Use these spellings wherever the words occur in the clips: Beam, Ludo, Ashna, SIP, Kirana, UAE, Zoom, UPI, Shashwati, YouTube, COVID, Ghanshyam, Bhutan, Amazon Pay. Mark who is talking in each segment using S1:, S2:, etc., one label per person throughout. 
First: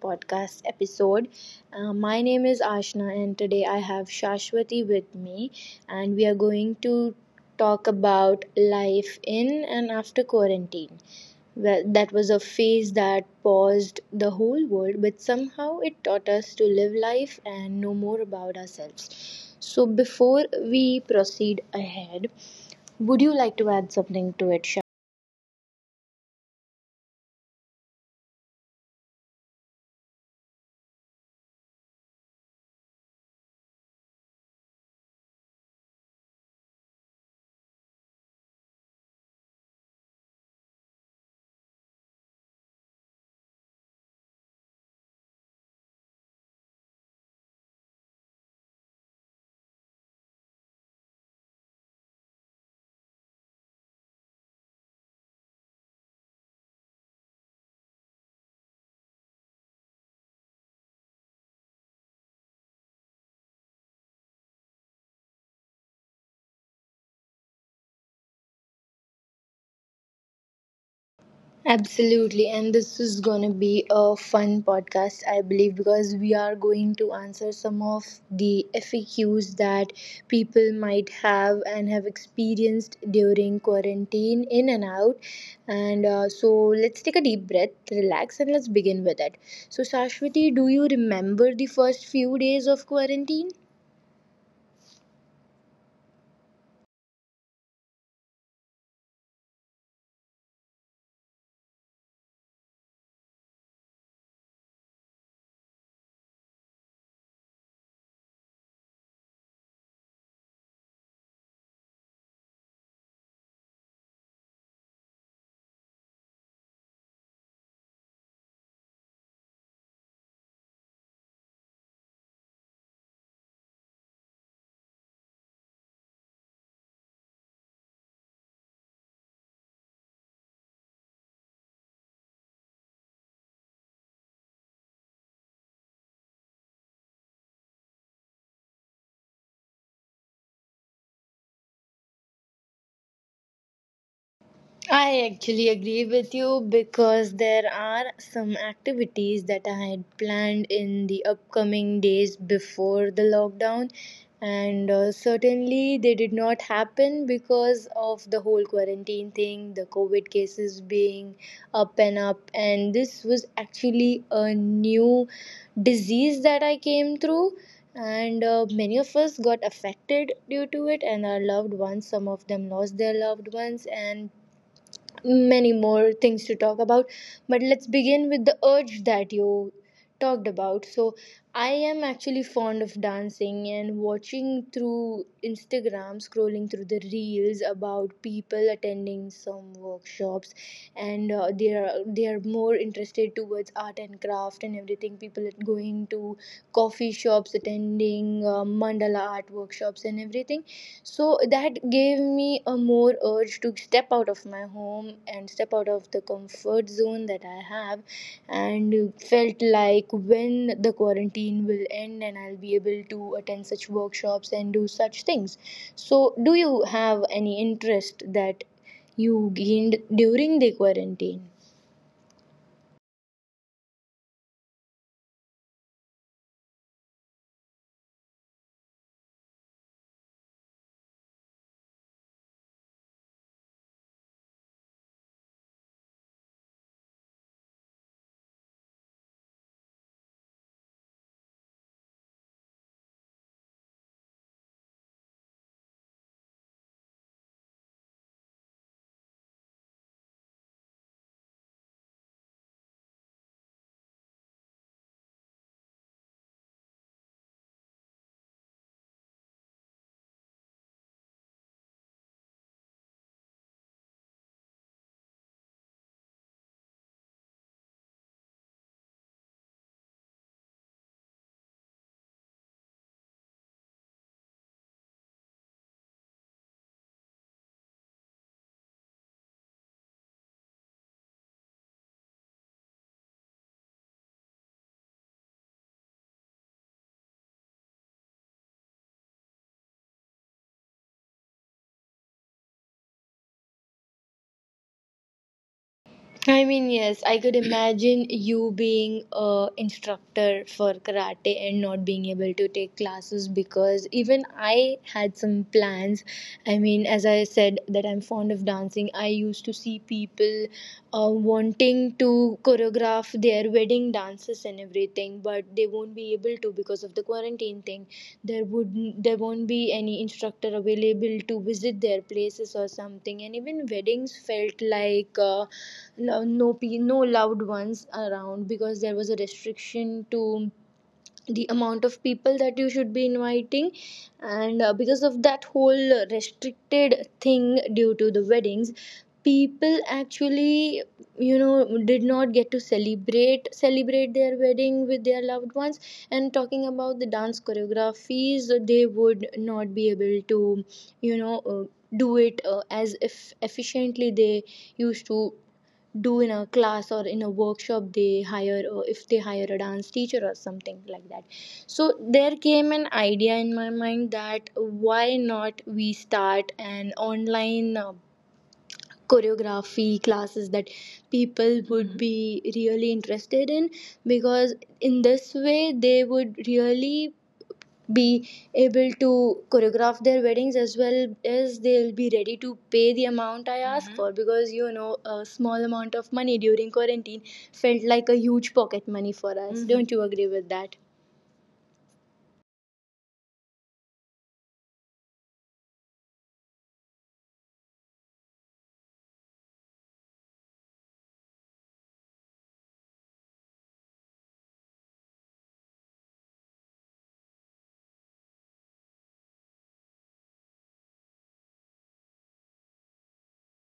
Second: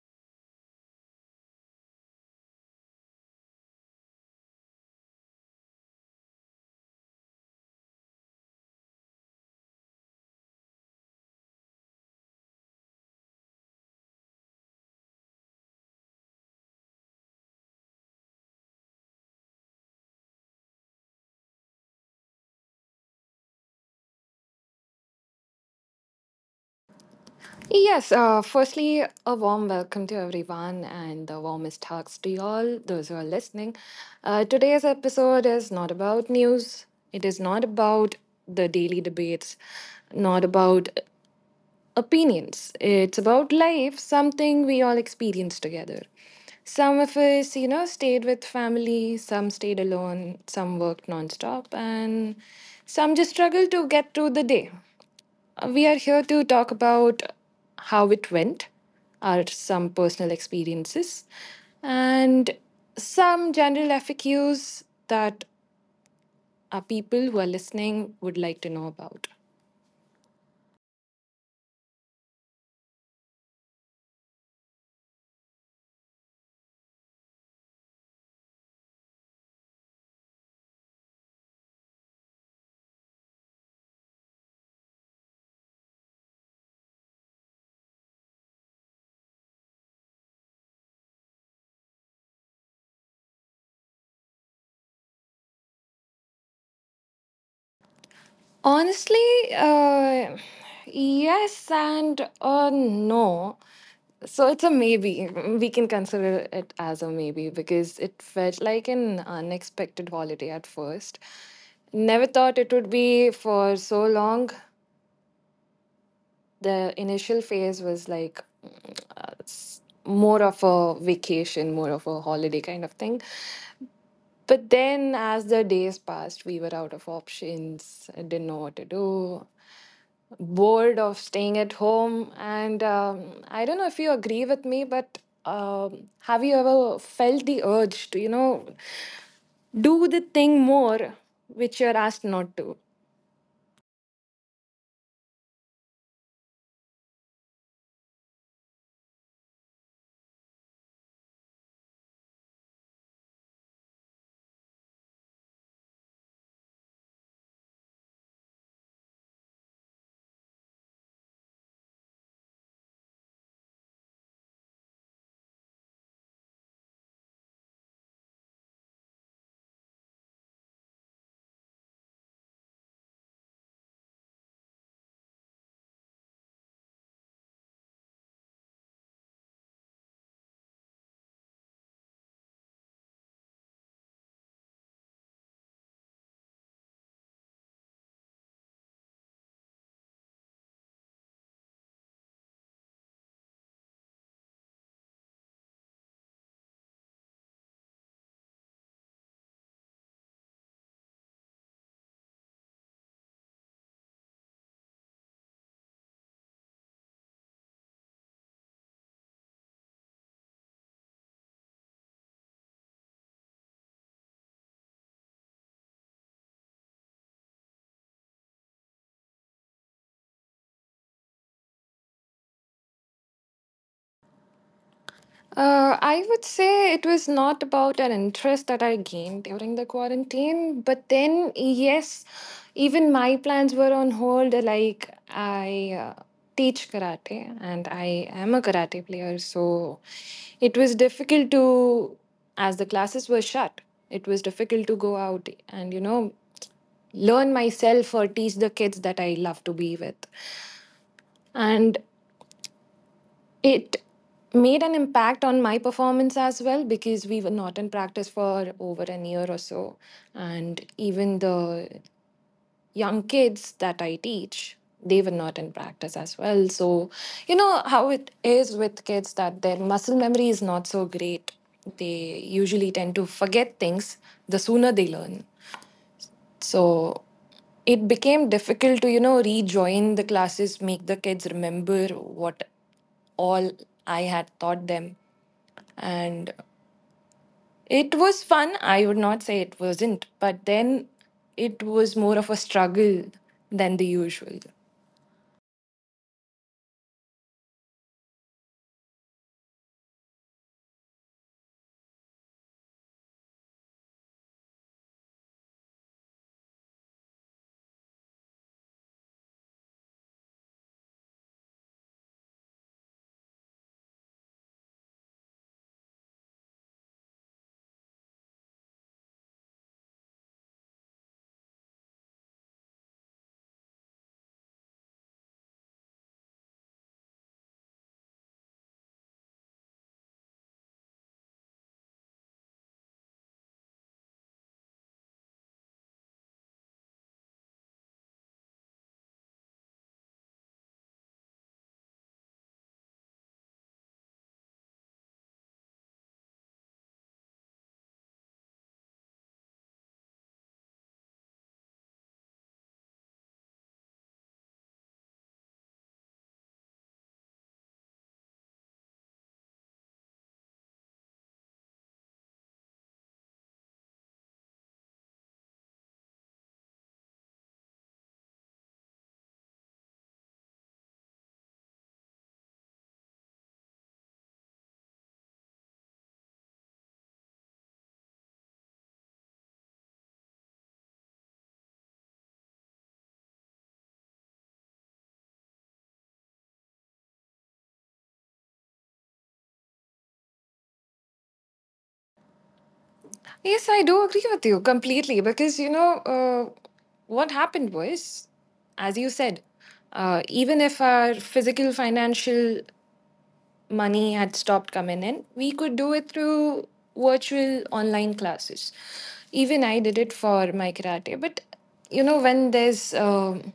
S1: podcast episode. My name is Ashna, and today I have Shashwati with me, and we are going to talk about life in and after quarantine. Well, that was a phase that paused the whole world, but somehow it taught us to live life and know more about ourselves. So, before we proceed ahead, would you like to add something to it?
S2: Yes, firstly, a warm welcome to everyone and the warmest hugs to you all, those who are listening. Today's episode is not about news, it is not about the daily debates, not about opinions. It's about life, something we all experience together. Some of us, you know, stayed with family, some stayed alone, some worked nonstop, and some just struggled to get through the day. We are here to talk about how it went, our some personal experiences, and some general FAQs that our people who are listening would like to know about.
S1: Absolutely, and this is going to be a fun podcast, I believe, because we are going to answer some of the FAQs that people might have and have experienced during quarantine in and out. And so, let's take a deep breath, relax, and let's begin with it. So, Sashwati, do you remember the first few days of quarantine?
S2: Honestly, uh, yes and no. So it's a maybe. We can consider it as a maybe because it felt like an unexpected holiday at first. Never thought it would be for so long, the initial phase was like more of a vacation, more of a holiday kind of thing. But then, as the days passed, we were out of options, I didn't know what to do, bored of staying at home. And I don't know if you agree with me, but have you ever felt the urge to, you know, do the thing more which you're asked not to?
S1: I actually agree with you because there are some activities that I had planned in the upcoming days before the lockdown, and certainly they did not happen because of the whole quarantine thing, the COVID cases being up and up, and this was actually a new disease that I came through. And many of us got affected due to it, and our loved ones, some of them lost their loved ones, and many more things to talk about, but let's begin with the urge that you talked about. So I am actually fond of dancing and watching through Instagram, scrolling through the reels about people attending some workshops, and they are more interested towards art and craft and everything. People are going to coffee shops, attending mandala art workshops and everything. So that gave me a more urge to step out of my home and step out of the comfort zone that I have, and felt like when the quarantine will end and I'll be able to attend such workshops and do such things. So do you have any interest that you gained during the quarantine?
S2: I would say it was not about an interest that I gained during the quarantine, but then, yes, even my plans were on hold. Like, I teach karate and I am a karate player, so it was difficult to, as the classes were shut, it was difficult to go out and, you know, learn myself or teach the kids that I love to be with. And it made an impact on my performance as well because we were not in practice for over an year or so. And even the young kids that I teach, they were not in practice as well. So, you know how it is with kids that their muscle memory is not so great. They usually tend to forget things the sooner they learn. So it became difficult to, you know, rejoin the classes, make the kids remember what all I had taught them. And it was fun. I would not say it wasn't, but then it was more of a struggle than the usual.
S1: I mean, yes, I could imagine you being a instructor for karate and not being able to take classes, because even I had some plans. I mean, as I said that I'm fond of dancing, I used to see people wanting to choreograph their wedding dances and everything, but they won't be able to because of the quarantine thing. there would there won't be any instructor available to visit their places or something. And even weddings felt like no loved ones around, because there was a restriction to the amount of people that you should be inviting. And because of that whole restricted thing due to the weddings, people actually, you know, did not get to celebrate their wedding with their loved ones. And talking about the dance choreographies, they would not be able to, you know, do it as if efficiently they used to do in a class or in a workshop they hire, or if they hire a dance teacher or something like that. So there came an idea in my mind, that why not we start an online choreography classes that people would, mhm, be really interested in, because in this way they would really be able to choreograph their weddings, as well as they'll be ready to pay the amount I asked, mm-hmm, for, because you know, a small amount of money during quarantine felt like a huge pocket money for us. Mm-hmm. Don't you agree with that?
S2: Yes, I do agree with you completely because, you know, what happened was, as you said, even if our physical, financial money had stopped coming in, we could do it through virtual online classes. Even I did it for my karate. But, you know, when there's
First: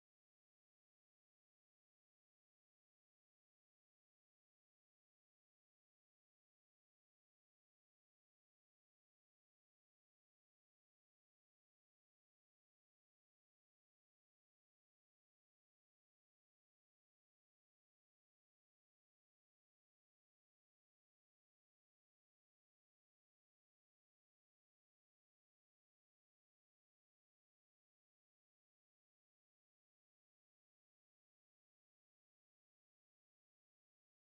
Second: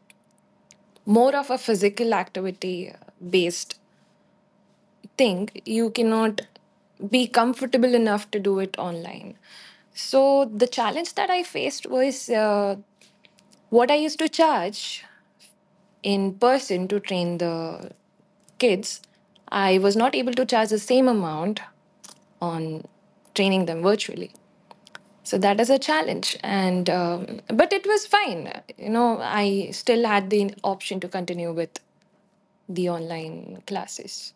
S2: more of a physical activity based thing, you cannot be comfortable enough to do it online. So the challenge that I faced was what I used to charge in person to train the kids, I was not able to charge the same amount on training them virtually. So that is a challenge, and but it was fine. You know, I still had the option to continue with the online classes.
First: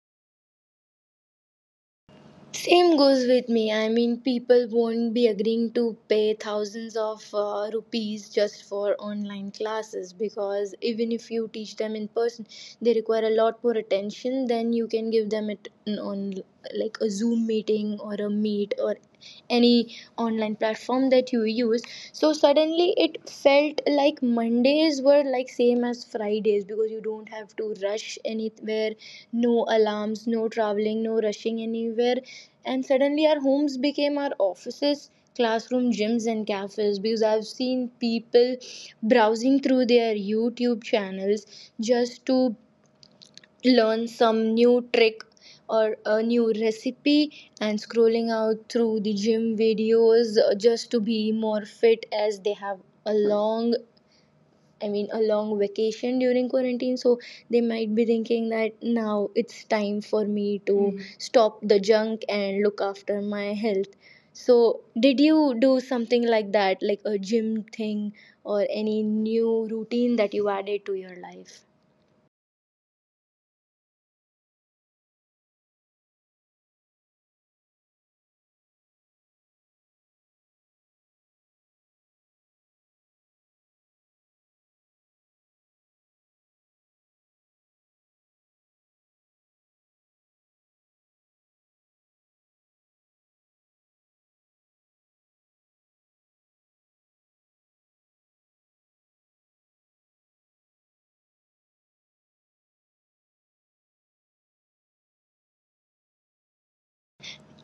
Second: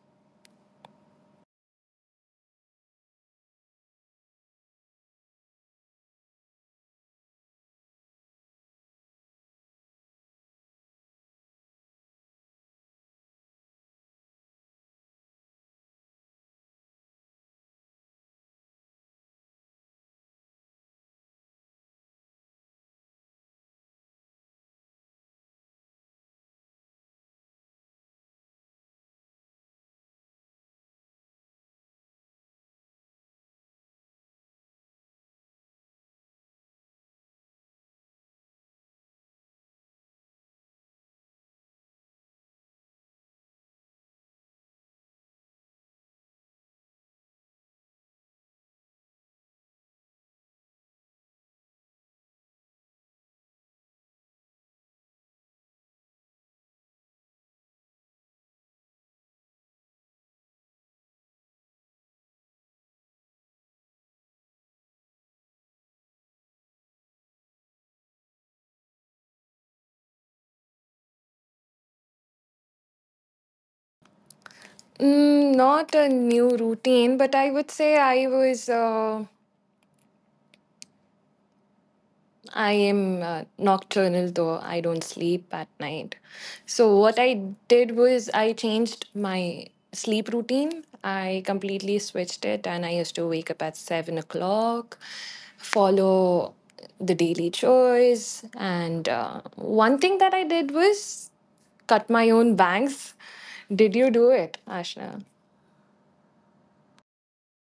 S1: Same goes with me. I mean, people won't be agreeing to pay thousands of rupees just for online classes, because even if you teach them in person, they require a lot more attention than you can give them it on like a Zoom meeting or a meet or any online platform that you use. So suddenly it felt like Mondays were like same as Fridays, because you don't have to rush anywhere. No alarms, no traveling, no rushing anywhere. And suddenly our homes became our offices, classroom, gyms, and cafes, because I've seen people browsing through their YouTube channels just to learn some new trick or a new recipe, and scrolling out through the gym videos, just to be more fit as they have a long, I mean, a long vacation during quarantine. So they might be thinking that now it's time for me to, mhm, stop the junk and look after my health. So did you do something like that, like a gym thing, or any new routine that you added to your life?
S2: Mm, not a new routine, but I would say I was. I am nocturnal though I don't sleep at night. So what I did was I changed my sleep routine. I completely switched it and I used to wake up at 7 o'clock, follow the daily chores. And one thing that I did was cut my own bangs. Did you do it, Ashna?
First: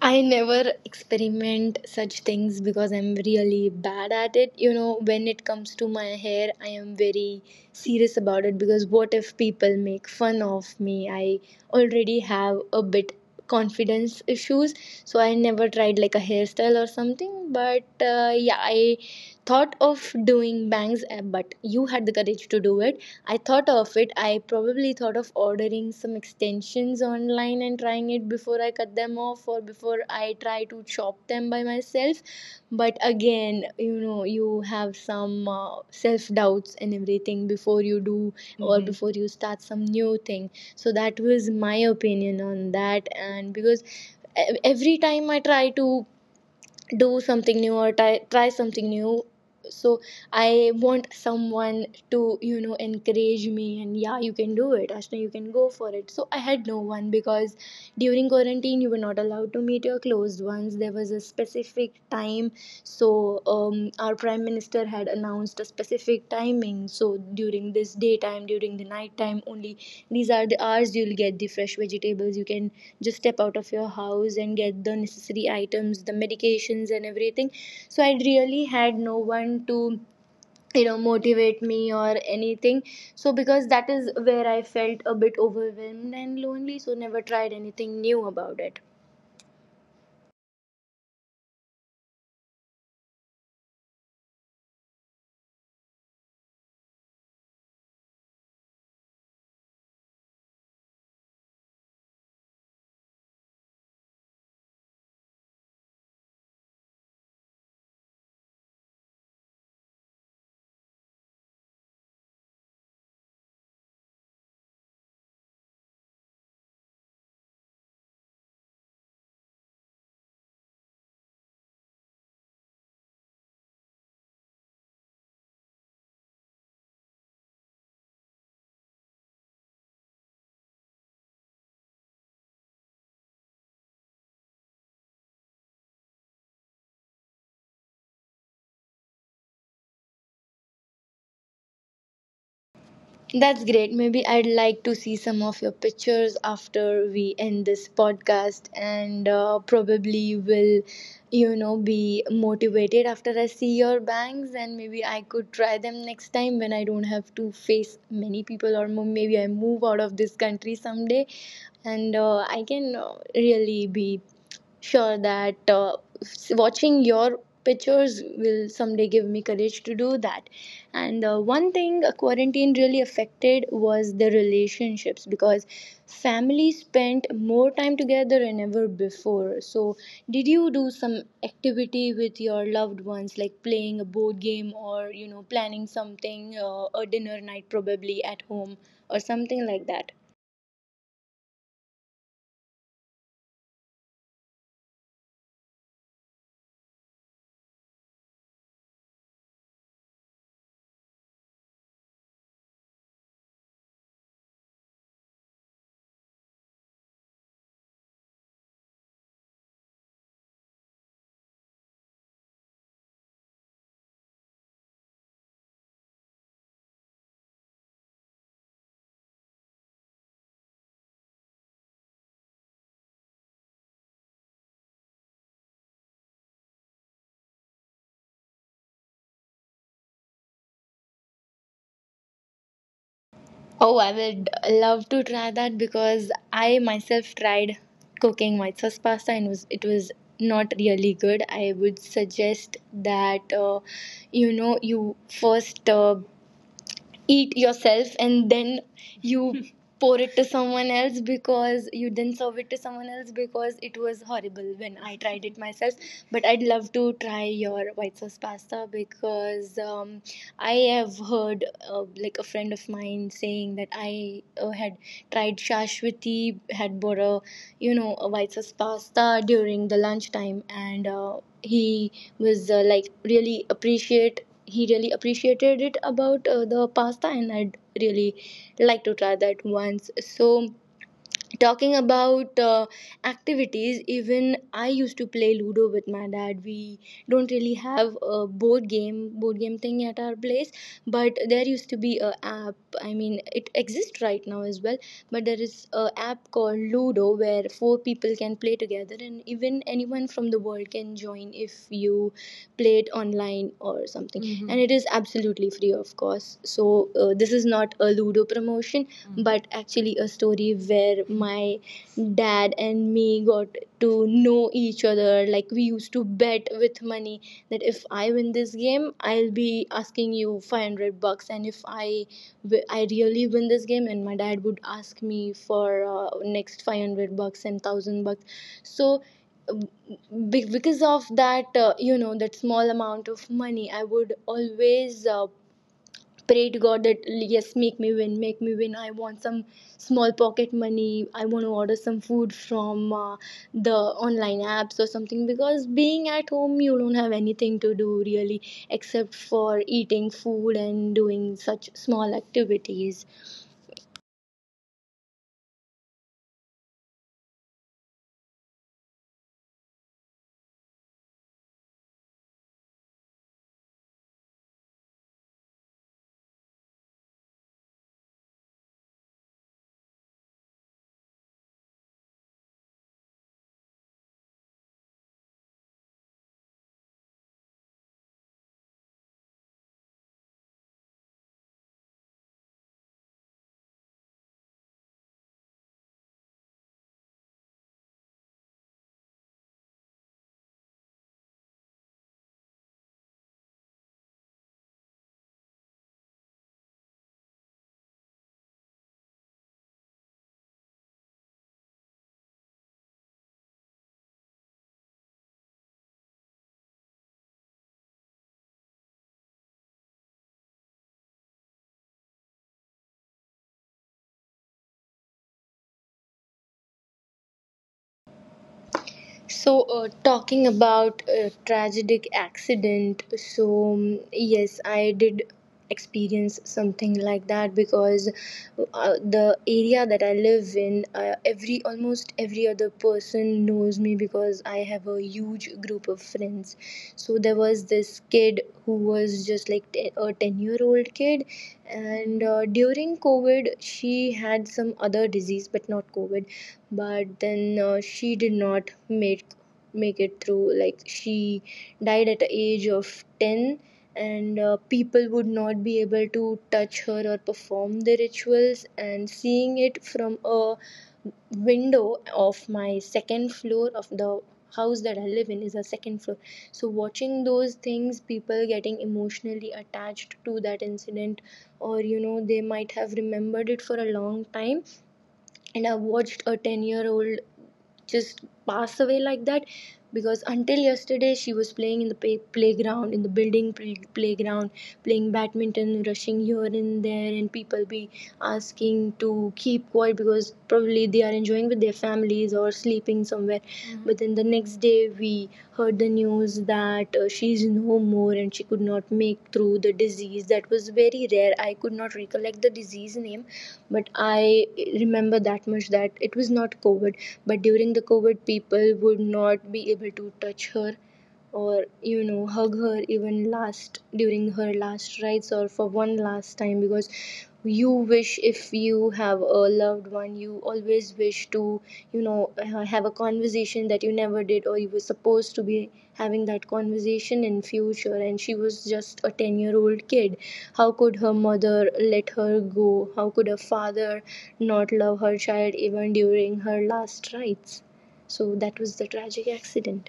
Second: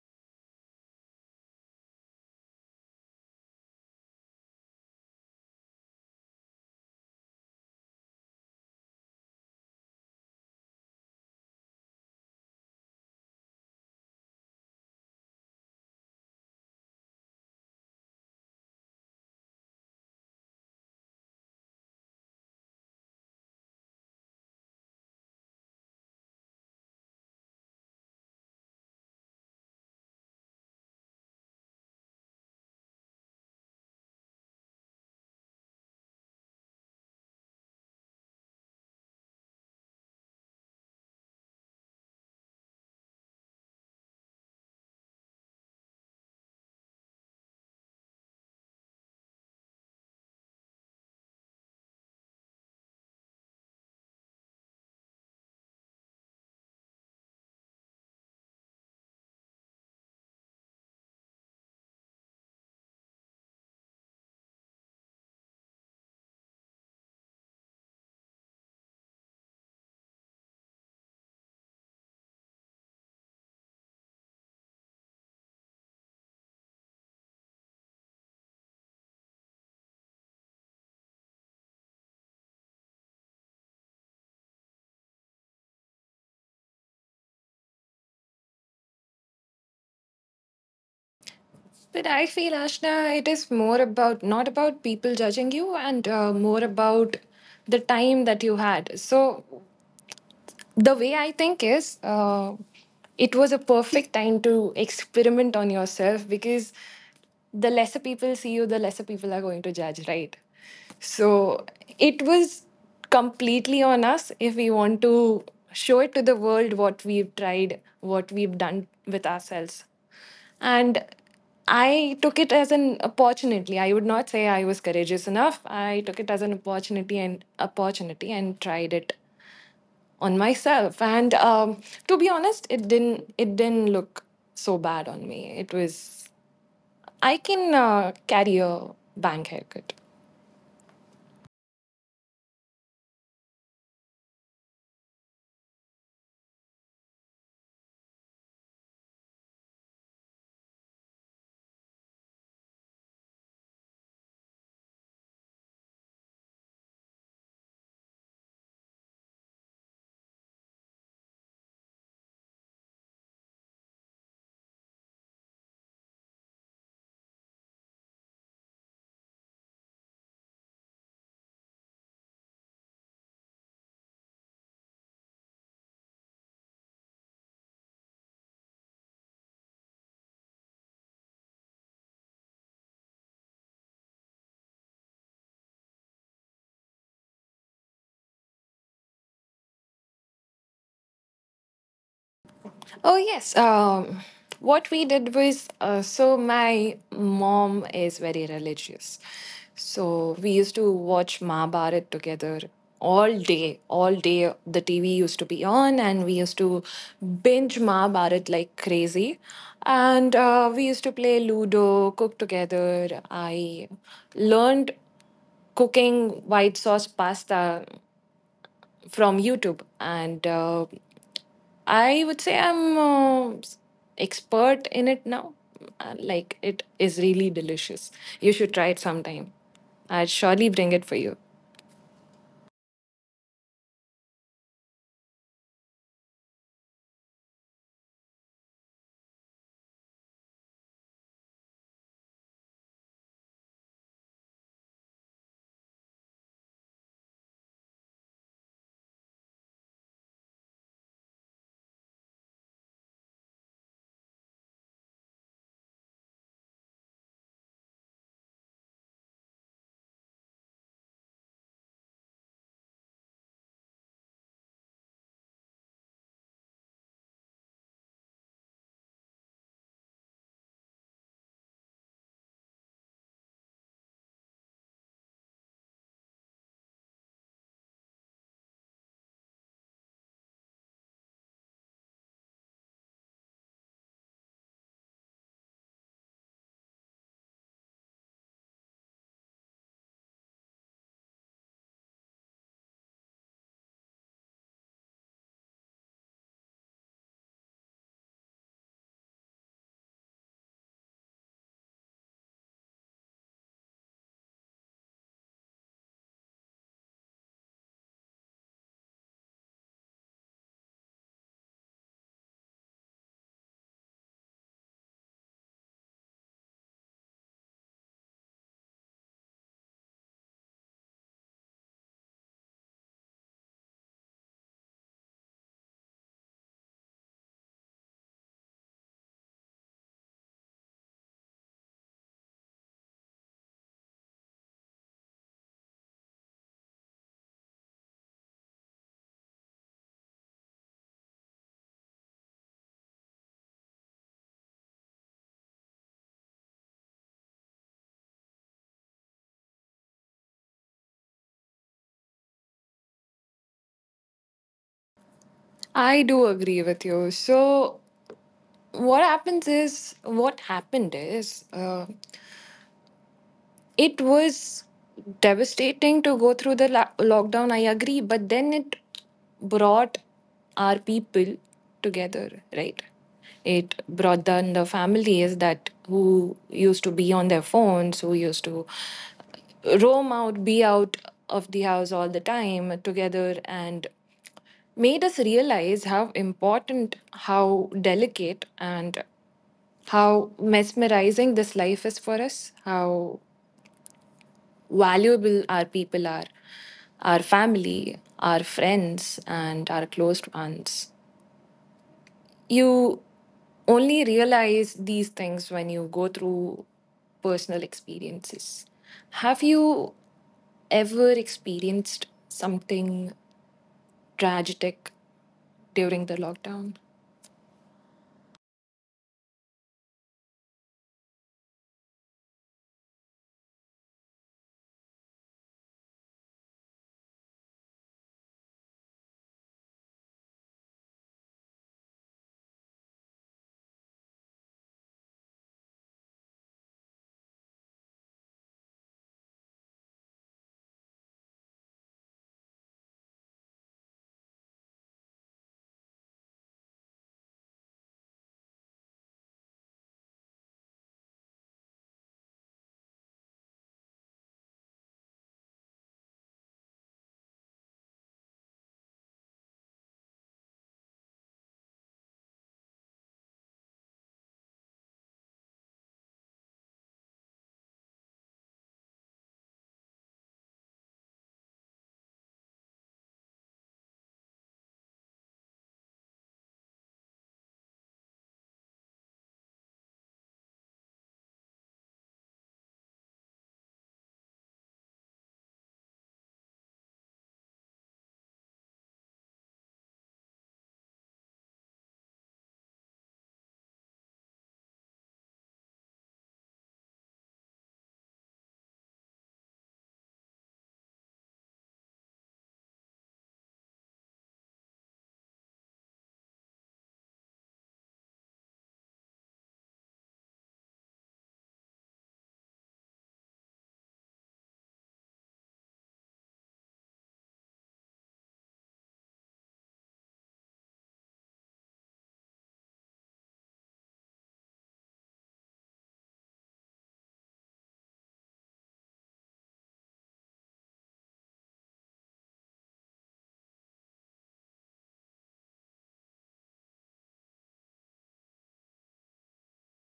S1: I never experiment such things because I'm really bad at it. You know, when it comes to my hair, I am very serious about it, because what if people make fun of me? I already have a bit confidence issues, so I never tried like a hairstyle or something. But, yeah, I thought of doing bangs, but you had the courage to do it. I thought of it. I probably thought of ordering some extensions online and trying it before I cut them off or before I try to chop them by myself. But again, you know, you have some self doubts and everything before you do or before you start some new thing. So that was my opinion on that. And because every time I try to do something new or try something new, so I want someone to, encourage me, and yeah, you can do it, Ashna, you can go for it. So I had no one, because during quarantine you were not allowed to meet your closed ones. There was a specific time. So, our prime minister had announced a specific timing. So, during this daytime, during the nighttime, only these are the hours you'll get the fresh vegetables. You can just step out of your house and get the necessary items, the medications, and everything. So, I really had no one to, motivate me or anything. So because that is where I felt a bit overwhelmed and lonely, so never tried anything new about it.
S2: But I feel, Ashna, it is more about not about people judging you and more about the time that you had. So the way I think is, it was a perfect time to experiment on yourself because the lesser people see you, the lesser people are going to judge, right? So it was completely on us if we want to show it to the world what we've tried, what we've done with ourselves. And I took it as an opportunity. I would not say I was courageous enough. I took it as an opportunity and opportunity and tried it on myself and to be honest it didn't look so bad on me. It was, I can carry a bank haircut.
S1: That's great. Maybe I'd like to see some of your pictures after we end this podcast, and probably will, you know, be motivated after I see your bangs, and maybe I could try them next time when I don't have to face many people, or maybe I move out of this country someday, and I can really be sure that watching your pictures will someday give me courage to do that. And one thing quarantine really affected was the relationships, because family spent more time together than ever before. So did you do some activity with your loved ones, like playing a board game, or planning something, a dinner night probably at home or something like that?
S2: Oh, yes. What we did was so my mom is very religious. So we used to watch Mahabharat together all day. All day, the TV used to be on, and we used to binge Mahabharat like crazy. And we used to play Ludo, cook together. I learned cooking white sauce pasta from YouTube, and I would say I'm expert in it now. Like it is really delicious. You should try it sometime. I'd surely bring it for you.
S1: Oh, I would love to try that because I myself tried cooking white sauce pasta, and was it was not really good. I would suggest that you first eat yourself, and then you pour it to someone else, because you then serve it to someone else, because it was horrible when I tried it myself. But I'd love to try your white sauce pasta, because I have heard like a friend of mine saying that I had tried Shashwati, had bought a, a white sauce pasta during the lunchtime, and he was like really appreciate he really appreciated it about the pasta, and I'd really like to try that once. So talking about activities, even I used to play Ludo with my dad. We don't really have a board game thing at our place, but there used to be a app, I mean, it exists right now as well. But there is a app called Ludo where four people can play together, and even anyone from the world can join if you play it online or something. Mhm. And it is absolutely free, of course. So, this is not a Ludo promotion, but actually a story where my dad and me got to know each other. Like, we used to bet with money, that if I win this game, I'll be asking you 500 bucks, and if I really win this game, and my dad would ask me for uh, next 500 bucks and 1000 bucks. So, because of that that small amount of money, I would always pray to God that yes, make me win, make me win. I want some small pocket money, I want to order some food from the online apps or something because being at home you don't have anything to do really except for eating food and doing such small activities.
S2: I do agree with you. So what happened is. It was devastating to go through the lockdown, I agree, but then it brought our people together, right? It brought down the families that who used to be on their phones, who used to roam out, be out of the house all the time, together, and made us realize how important, how delicate, and how mesmerizing this life is for us, how valuable our people are, our family, our friends, and our closed ones. You only realize these things when you go through personal experiences. Have you ever experienced something tragic during the lockdown?
S1: So, talking about a tragic accident, so yes, I did experience something like that because the area that I live in, every almost every other person knows me because I have a huge group of friends. So there was this kid who was just like 10, 10-year-old kid, and during covid she had some other disease but not covid, but then she did not make make it through. Like, she died at the age of 10. And people would not be able to touch her or perform the rituals, and seeing it from a window of my second floor of the house that I live in is a second floor. So watching those things, people getting emotionally attached to that incident, or you know, they might have remembered it for a long time. And I watched a 10-year-old just pass away like that, because until yesterday she was playing in the playground, in the building playground, playing badminton, rushing here and there, and people be asking to keep quiet because probably they are enjoying with their families or sleeping somewhere. Mhm. But then the next day, we heard the news that she is no more and she could not make through the disease. That was very rare. I could not recollect the disease name, but I remember that much, that it was not COVID. But during the COVID, people would not be able to touch her or, you know, hug her even last during her last rites or for one last time, because you wish, if you have a loved one, you always wish to, you know, have a conversation that you never did, or you were supposed to be having that conversation in future. And she was just a 10-year-old kid. How could her mother let her go? How could her father not love her child even during her last rites? So that was the tragic accident.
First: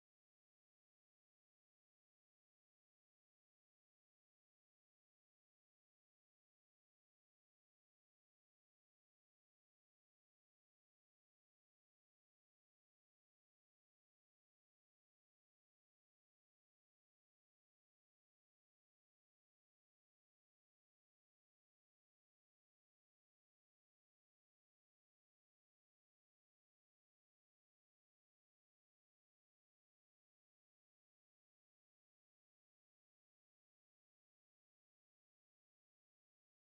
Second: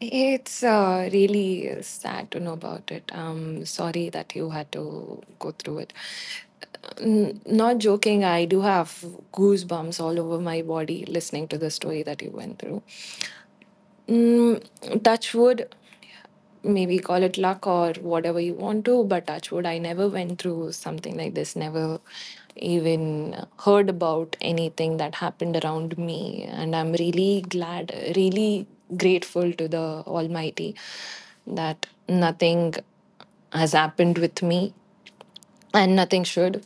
S2: It's really sad to know about it. I'm sorry that you had to go through it. Not joking, I do have goosebumps all over my body listening to the story that you went through. Mm, touch wood, maybe call it luck or whatever you want to, but touch wood, I never went through something like this, never even heard about anything that happened around me. And I'm really glad, really grateful to the Almighty that nothing has happened with me and nothing should.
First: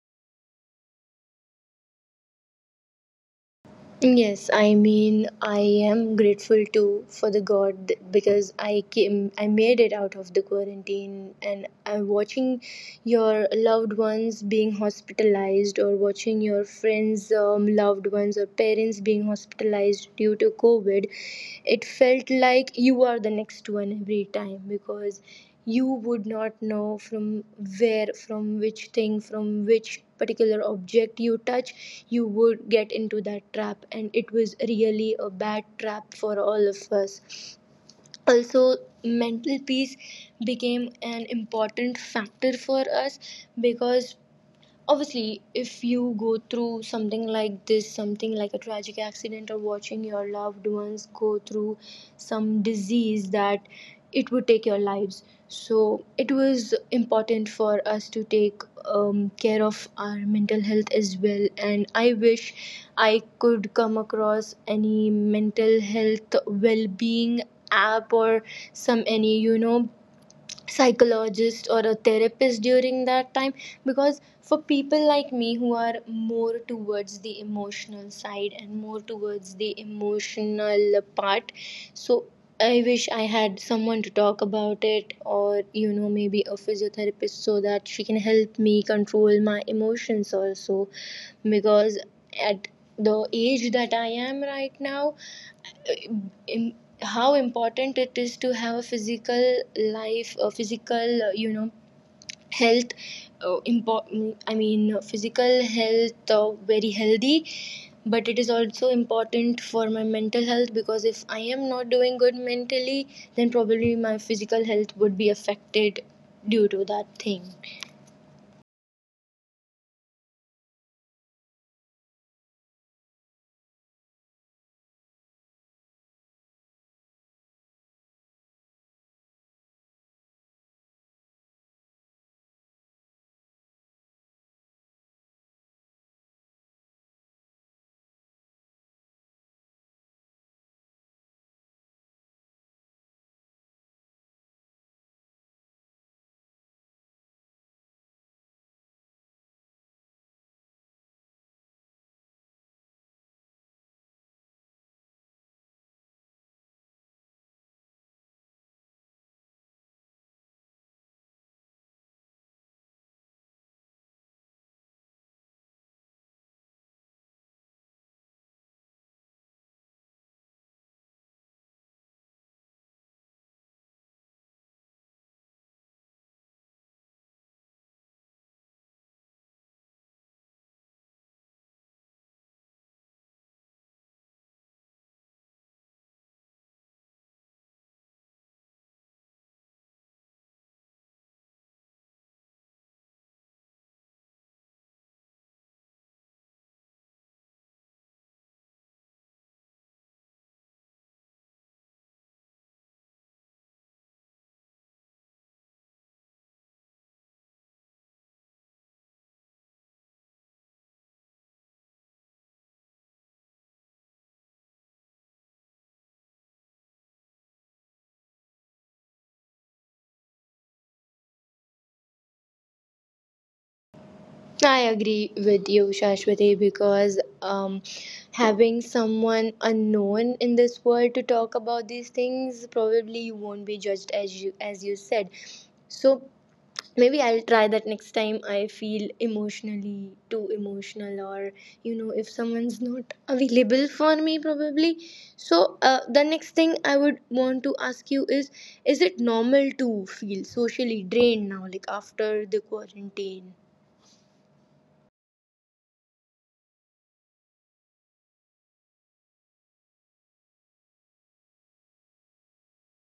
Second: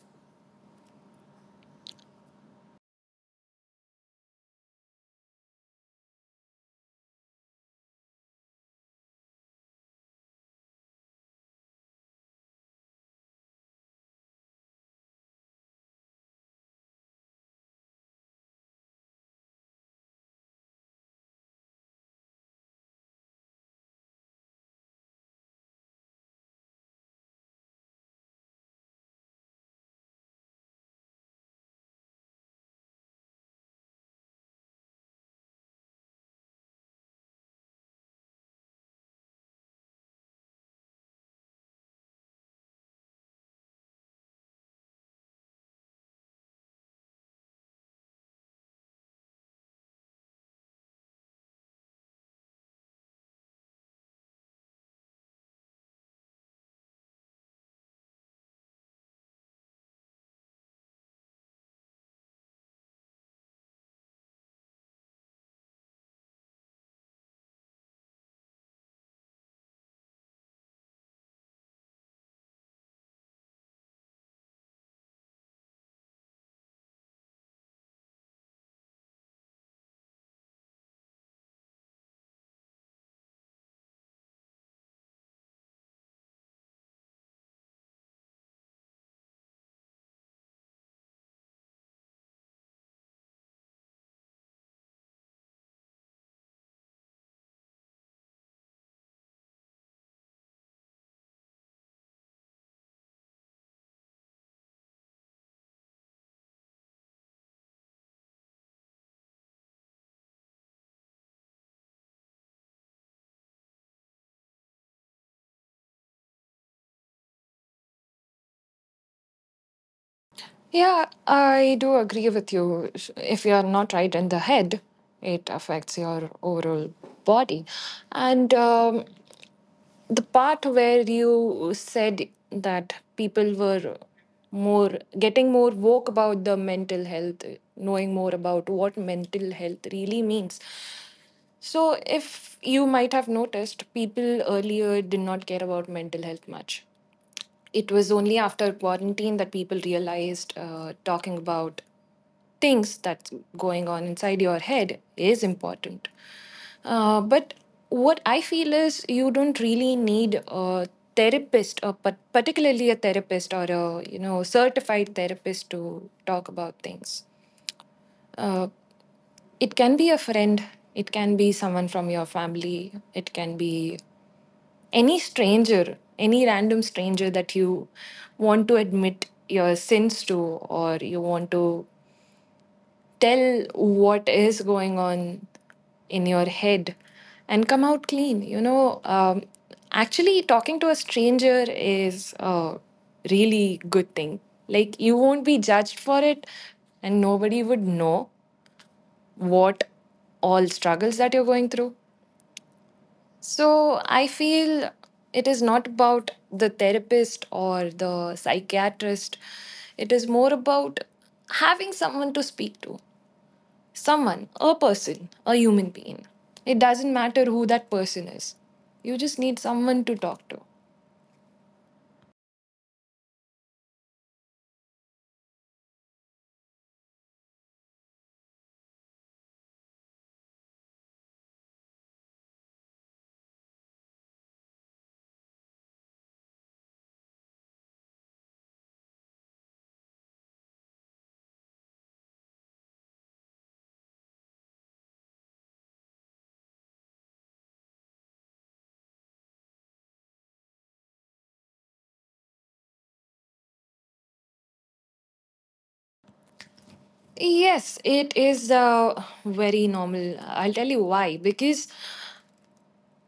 S1: Yes, I mean, I am grateful to, for the God because I came, I made it out of the quarantine. And I'm watching your loved ones being hospitalized, or watching your friends, loved ones or parents being hospitalized due to COVID, it felt like you are the next one every time, because you would not know from where, from which thing, from which particular object you touch, you would get into that trap. And it was really a bad trap for all of us. Also, mental peace became an important factor for us, because obviously, if you go through something like this, something like a tragic accident or watching your loved ones go through some disease that it would take your lives, so it was important for us to take care of our mental health as well. And I wish I could come across any mental health well-being app or some, any, you know, psychologist or a therapist during that time. Because for people like me who are more towards the emotional side and more towards the emotional part, so I wish I had someone to talk about it, or you know, maybe a physiotherapist so that she can help me control my emotions also. Because at the age that I am right now, im- how important it is to have a physical life, a physical, you know, health, important, I mean, physical health, very healthy. But it is also important for my mental health, because if I am not doing good mentally, then probably my physical health would be affected due to that thing.
S2: Yeah, I do agree with you. If you are not right in the head, it affects your overall body. And the part where you said that people were more getting more woke about the mental health, knowing more about what mental health really means. So, if you might have noticed, people earlier did not care about mental health much. It was only after quarantine that people realized talking about things that's going on inside your head is important. But what I feel is you don't really need a therapist, or particularly a therapist or a, you know, certified therapist to talk about things. Uh, it can be a friend, it can be someone from your family, it can be any stranger, any random stranger that you want to admit your sins to, or you want to tell what is going on in your head and come out clean. You know, actually, talking to a stranger is a really good thing. Like, you won't be judged for it, and nobody would know what all struggles that you're going through. So I feel it is not about the therapist or the psychiatrist, it is more about having someone to speak to, someone, a person, a human being. It doesn't matter who that person is, you just need someone to talk to.
S1: I agree with you, Shashwati, because having someone unknown in this world to talk about these things, probably you won't be judged, as you said. So maybe I'll try that next time I feel emotionally too emotional, or you know, if someone's not available for me, probably. So the next thing I would want to ask you is it normal to feel socially drained now, like after the quarantine?
S2: Yes, it is very normal. I'll tell you why. Because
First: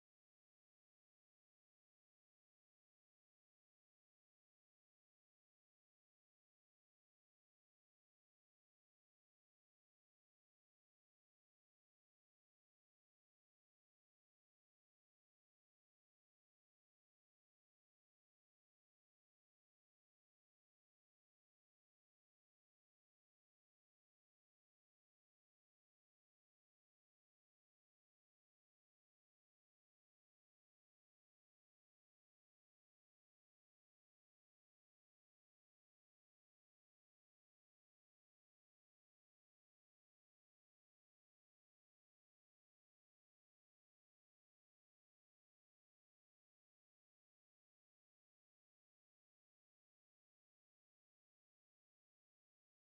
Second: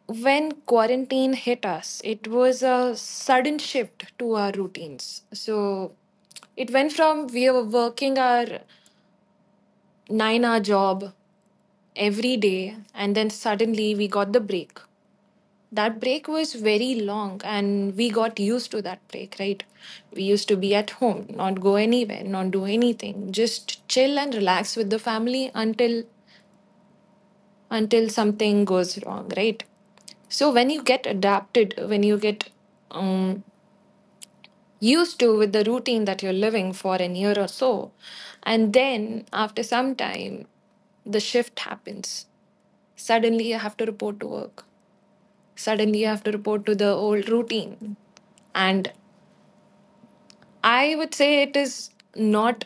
S2: when quarantine hit us, it was a sudden shift to our routines. So it went from we were working our 9 hour job every day, and then suddenly we got the break. That break was very long, and we got used to that break, right? We used to be at home, not go anywhere, not do anything, just chill and relax with the family until something goes wrong, right? So when you get adapted, when you get um, used to with the routine that you're living for a year or so, and then after some time, the shift happens. Suddenly you have to report to work. Suddenly you have to report to the old routine. And I would say it is not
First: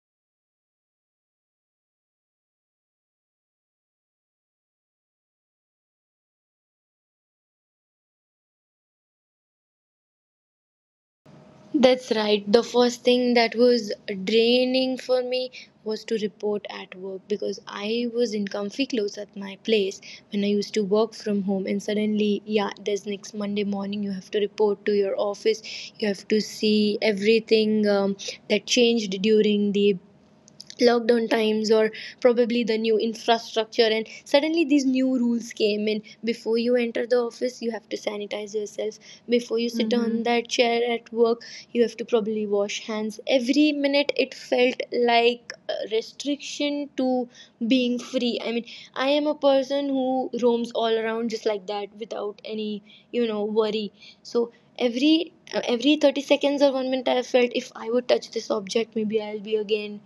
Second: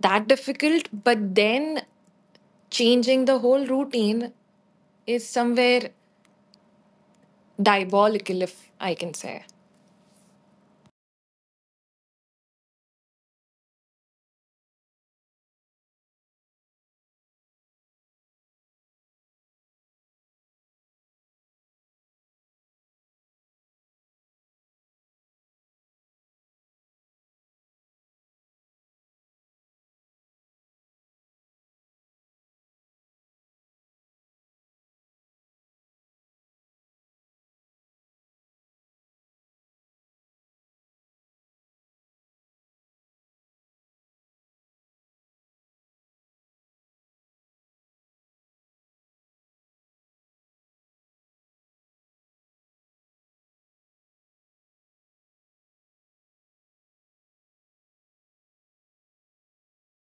S2: that difficult, but then changing the whole routine is somewhere diabolical, if I can say.
S1: That's right. The first thing that was draining for me was to report at work, because I was in comfy clothes at my place when I used to work from home, and suddenly, yeah, there's next Monday morning, you have to report to your office, you have to see everything that changed during the lockdown times, or probably the new infrastructure. And suddenly these new rules came in: before you enter the office, you have to sanitize yourself; before you sit on hmm that chair at work, you have to probably wash hands every minute. It felt like a restriction to being free. I mean, I am a person who roams all around just like that without any, you know, worry. So every every 30 seconds or one minute, I felt if I would touch this object, maybe I'll be again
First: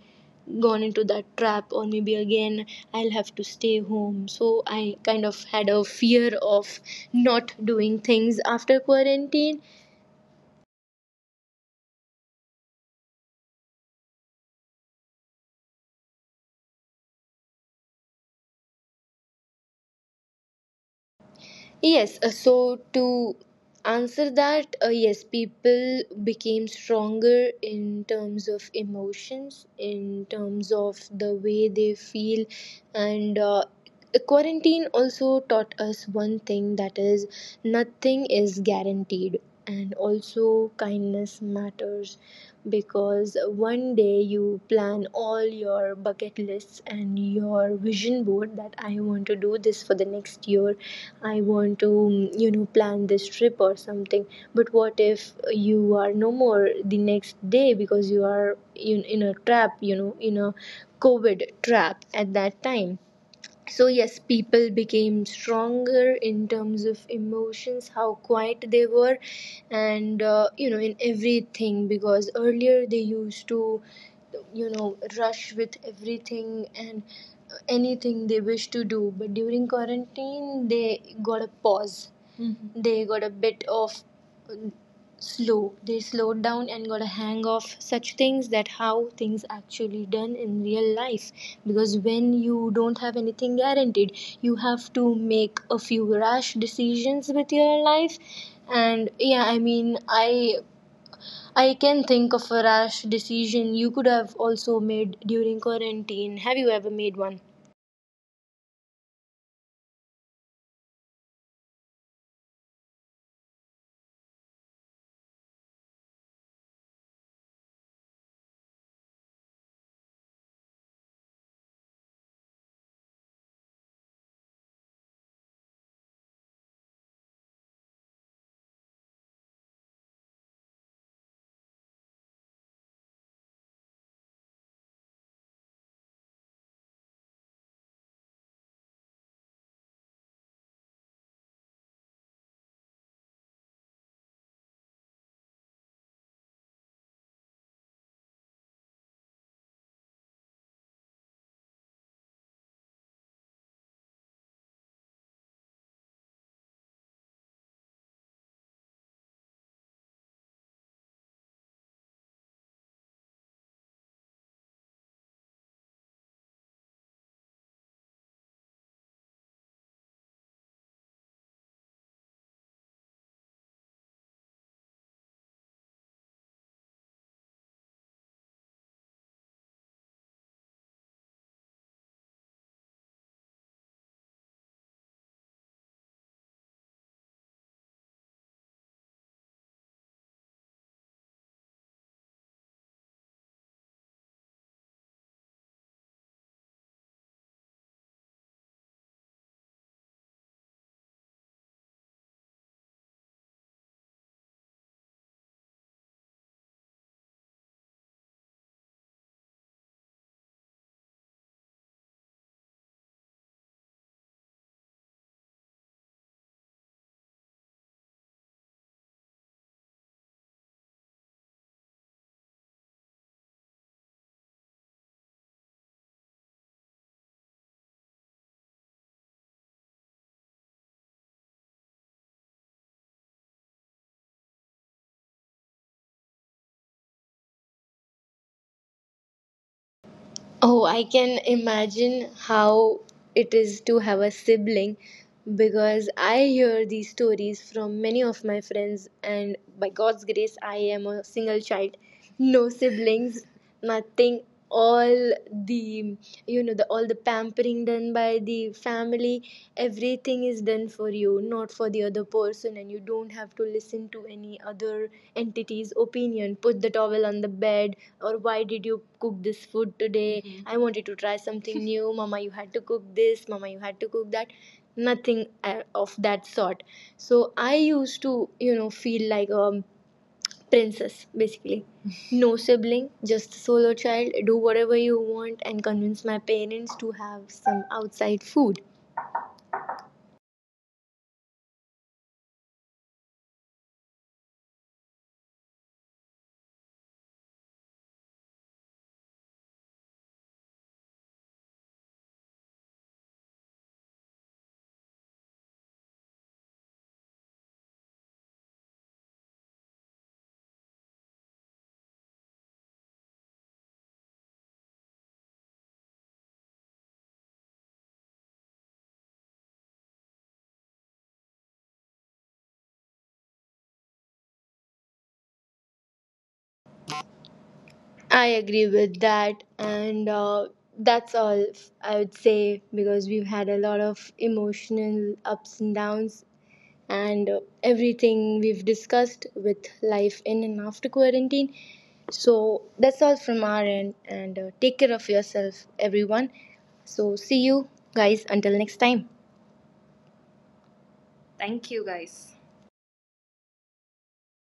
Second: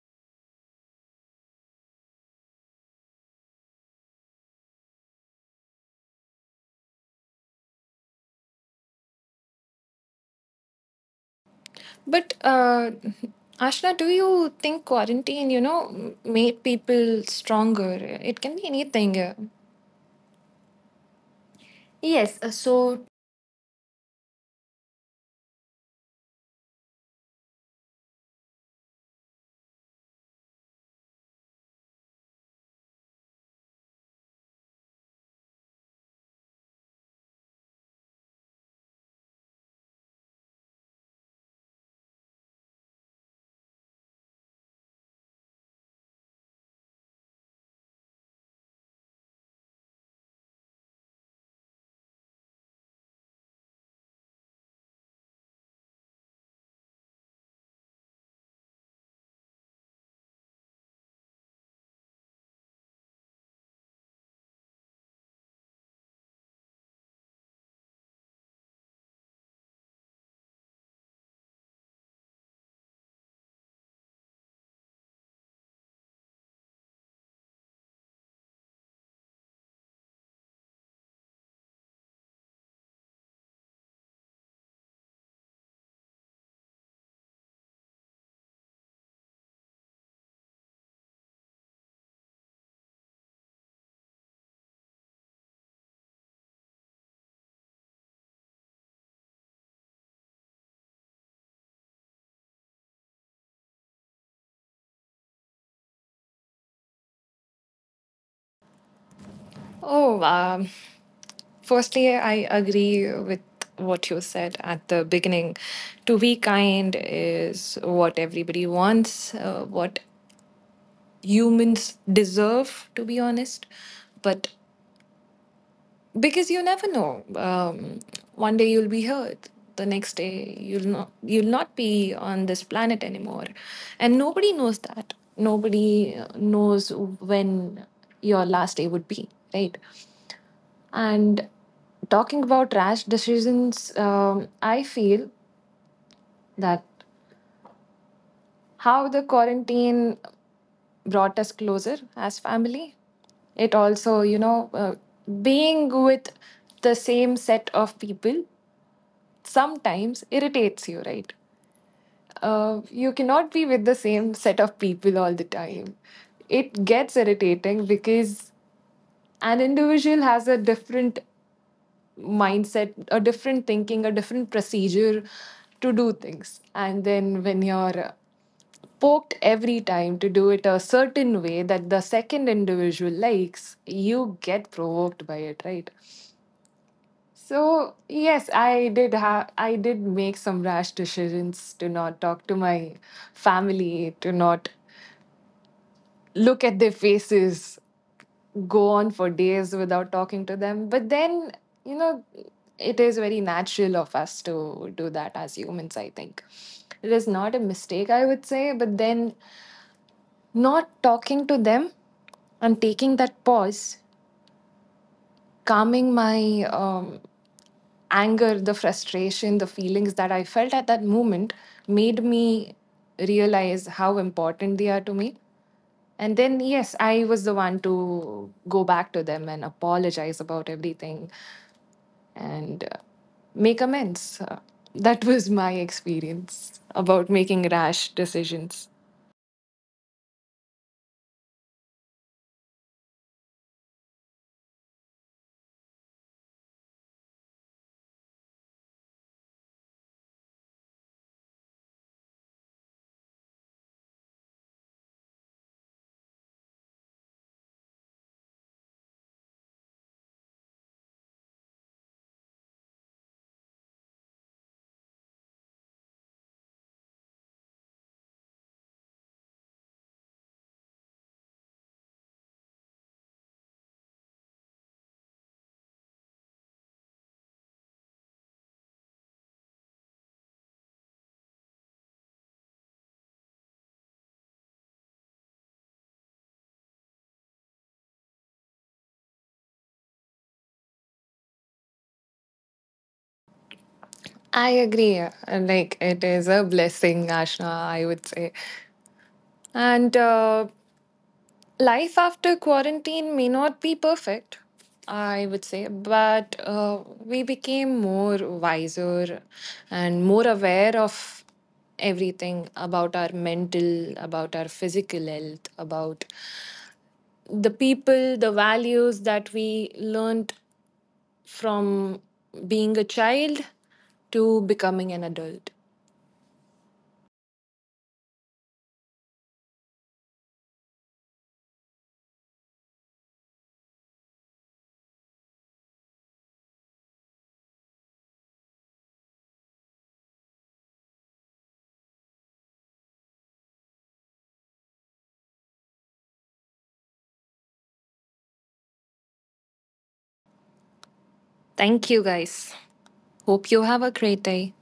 S1: gone into that trap, or maybe again I'll have to stay home. So I kind of had a fear of not doing things after quarantine.
S2: But Ashna, do you think quarantine, you know, made people stronger? It can be anything.
S1: Yes,
S2: Yes,
S1: so to answer that, yes, people became stronger in terms of emotions, in terms of the way they feel, and quarantine also taught us one thing, that is, nothing is guaranteed, and also kindness matters. Because one day you plan all your bucket lists and your vision board that I want to do this for the next year, I want to, you know, plan this trip or something. But what if you are no more the next day because you are in a trap, you know, in a COVID trap at that time? So, yes, people became stronger in terms of emotions, how quiet they were, and you know, in everything, because earlier they used to, you know, rush with everything and anything they wish to do, but during quarantine, they got a pause, they got a bit of slow. They slowed down and got a hang of such things, that how things actually done in real life. Because when you don't have anything guaranteed, you have to make a few rash decisions with your life. And yeah, I mean, I can think of a rash decision you could have also made during quarantine. Have you ever made one?
S2: Oh, firstly, I agree with what you said at the beginning. To be kind is what everybody wants, what humans deserve, to be honest. But because you never know, one day you'll be hurt, the next day you'll not be on this planet anymore, and nobody knows that, nobody knows when your last day would be, right? And talking about rash decisions, I feel that how the quarantine brought us closer as family, it also, you know, being with the same set of people sometimes irritates you, right? You cannot be with the same set of people all the time. It gets irritating because an individual has a different mindset, a different thinking, a different procedure to do things. And then when you're poked every time to do it a certain way that the second individual likes, you get provoked by it, right? So yes, I did make some rash decisions to not talk to my family, to not look at their faces, go on for days without talking to them. But then, you know, it is very natural of us to do that as humans, I think. It is not a mistake, I would say, but then not talking to them and taking that pause, calming my anger, the frustration, the feelings that I felt at that moment made me realize how important they are to me. And then, yes, I was the one to go back to them and apologize about everything and make amends. That was my experience about making rash decisions.
S1: Oh, I can imagine how it is to have a sibling, because I hear these stories from many of my friends, and by God's grace, I am a single child, no siblings, nothing. All the all the pampering done by the family, everything. Thing is done for you, not for the other person, and you don't have to listen to any other entity's opinion: put the towel on the bed, or why did you cook this food today. Mhm. I wanted to try something new. Mama, you had to cook this, mama, you had to cook that. Nothing of that sort. So I used to, you know, feel like a princess basically, no sibling, just a solo child, do whatever you want and convince my parents to have some outside food.
S2: I agree. Like, it is a blessing, Ashna, I would say. And life after quarantine may not be perfect, I would say, but we became more wiser and more aware of everything, about our mental, about our physical health, about the people, the values that we learned from being a child to becoming an adult.
S1: I agree with that, and that's all I would say, because we've had a lot of emotional ups and downs, and everything we've discussed with life in and after quarantine. So that's all from our end, and take care of yourself, everyone. So, see you guys until next time.
S2: Thank you, guys. Hope you have a great day.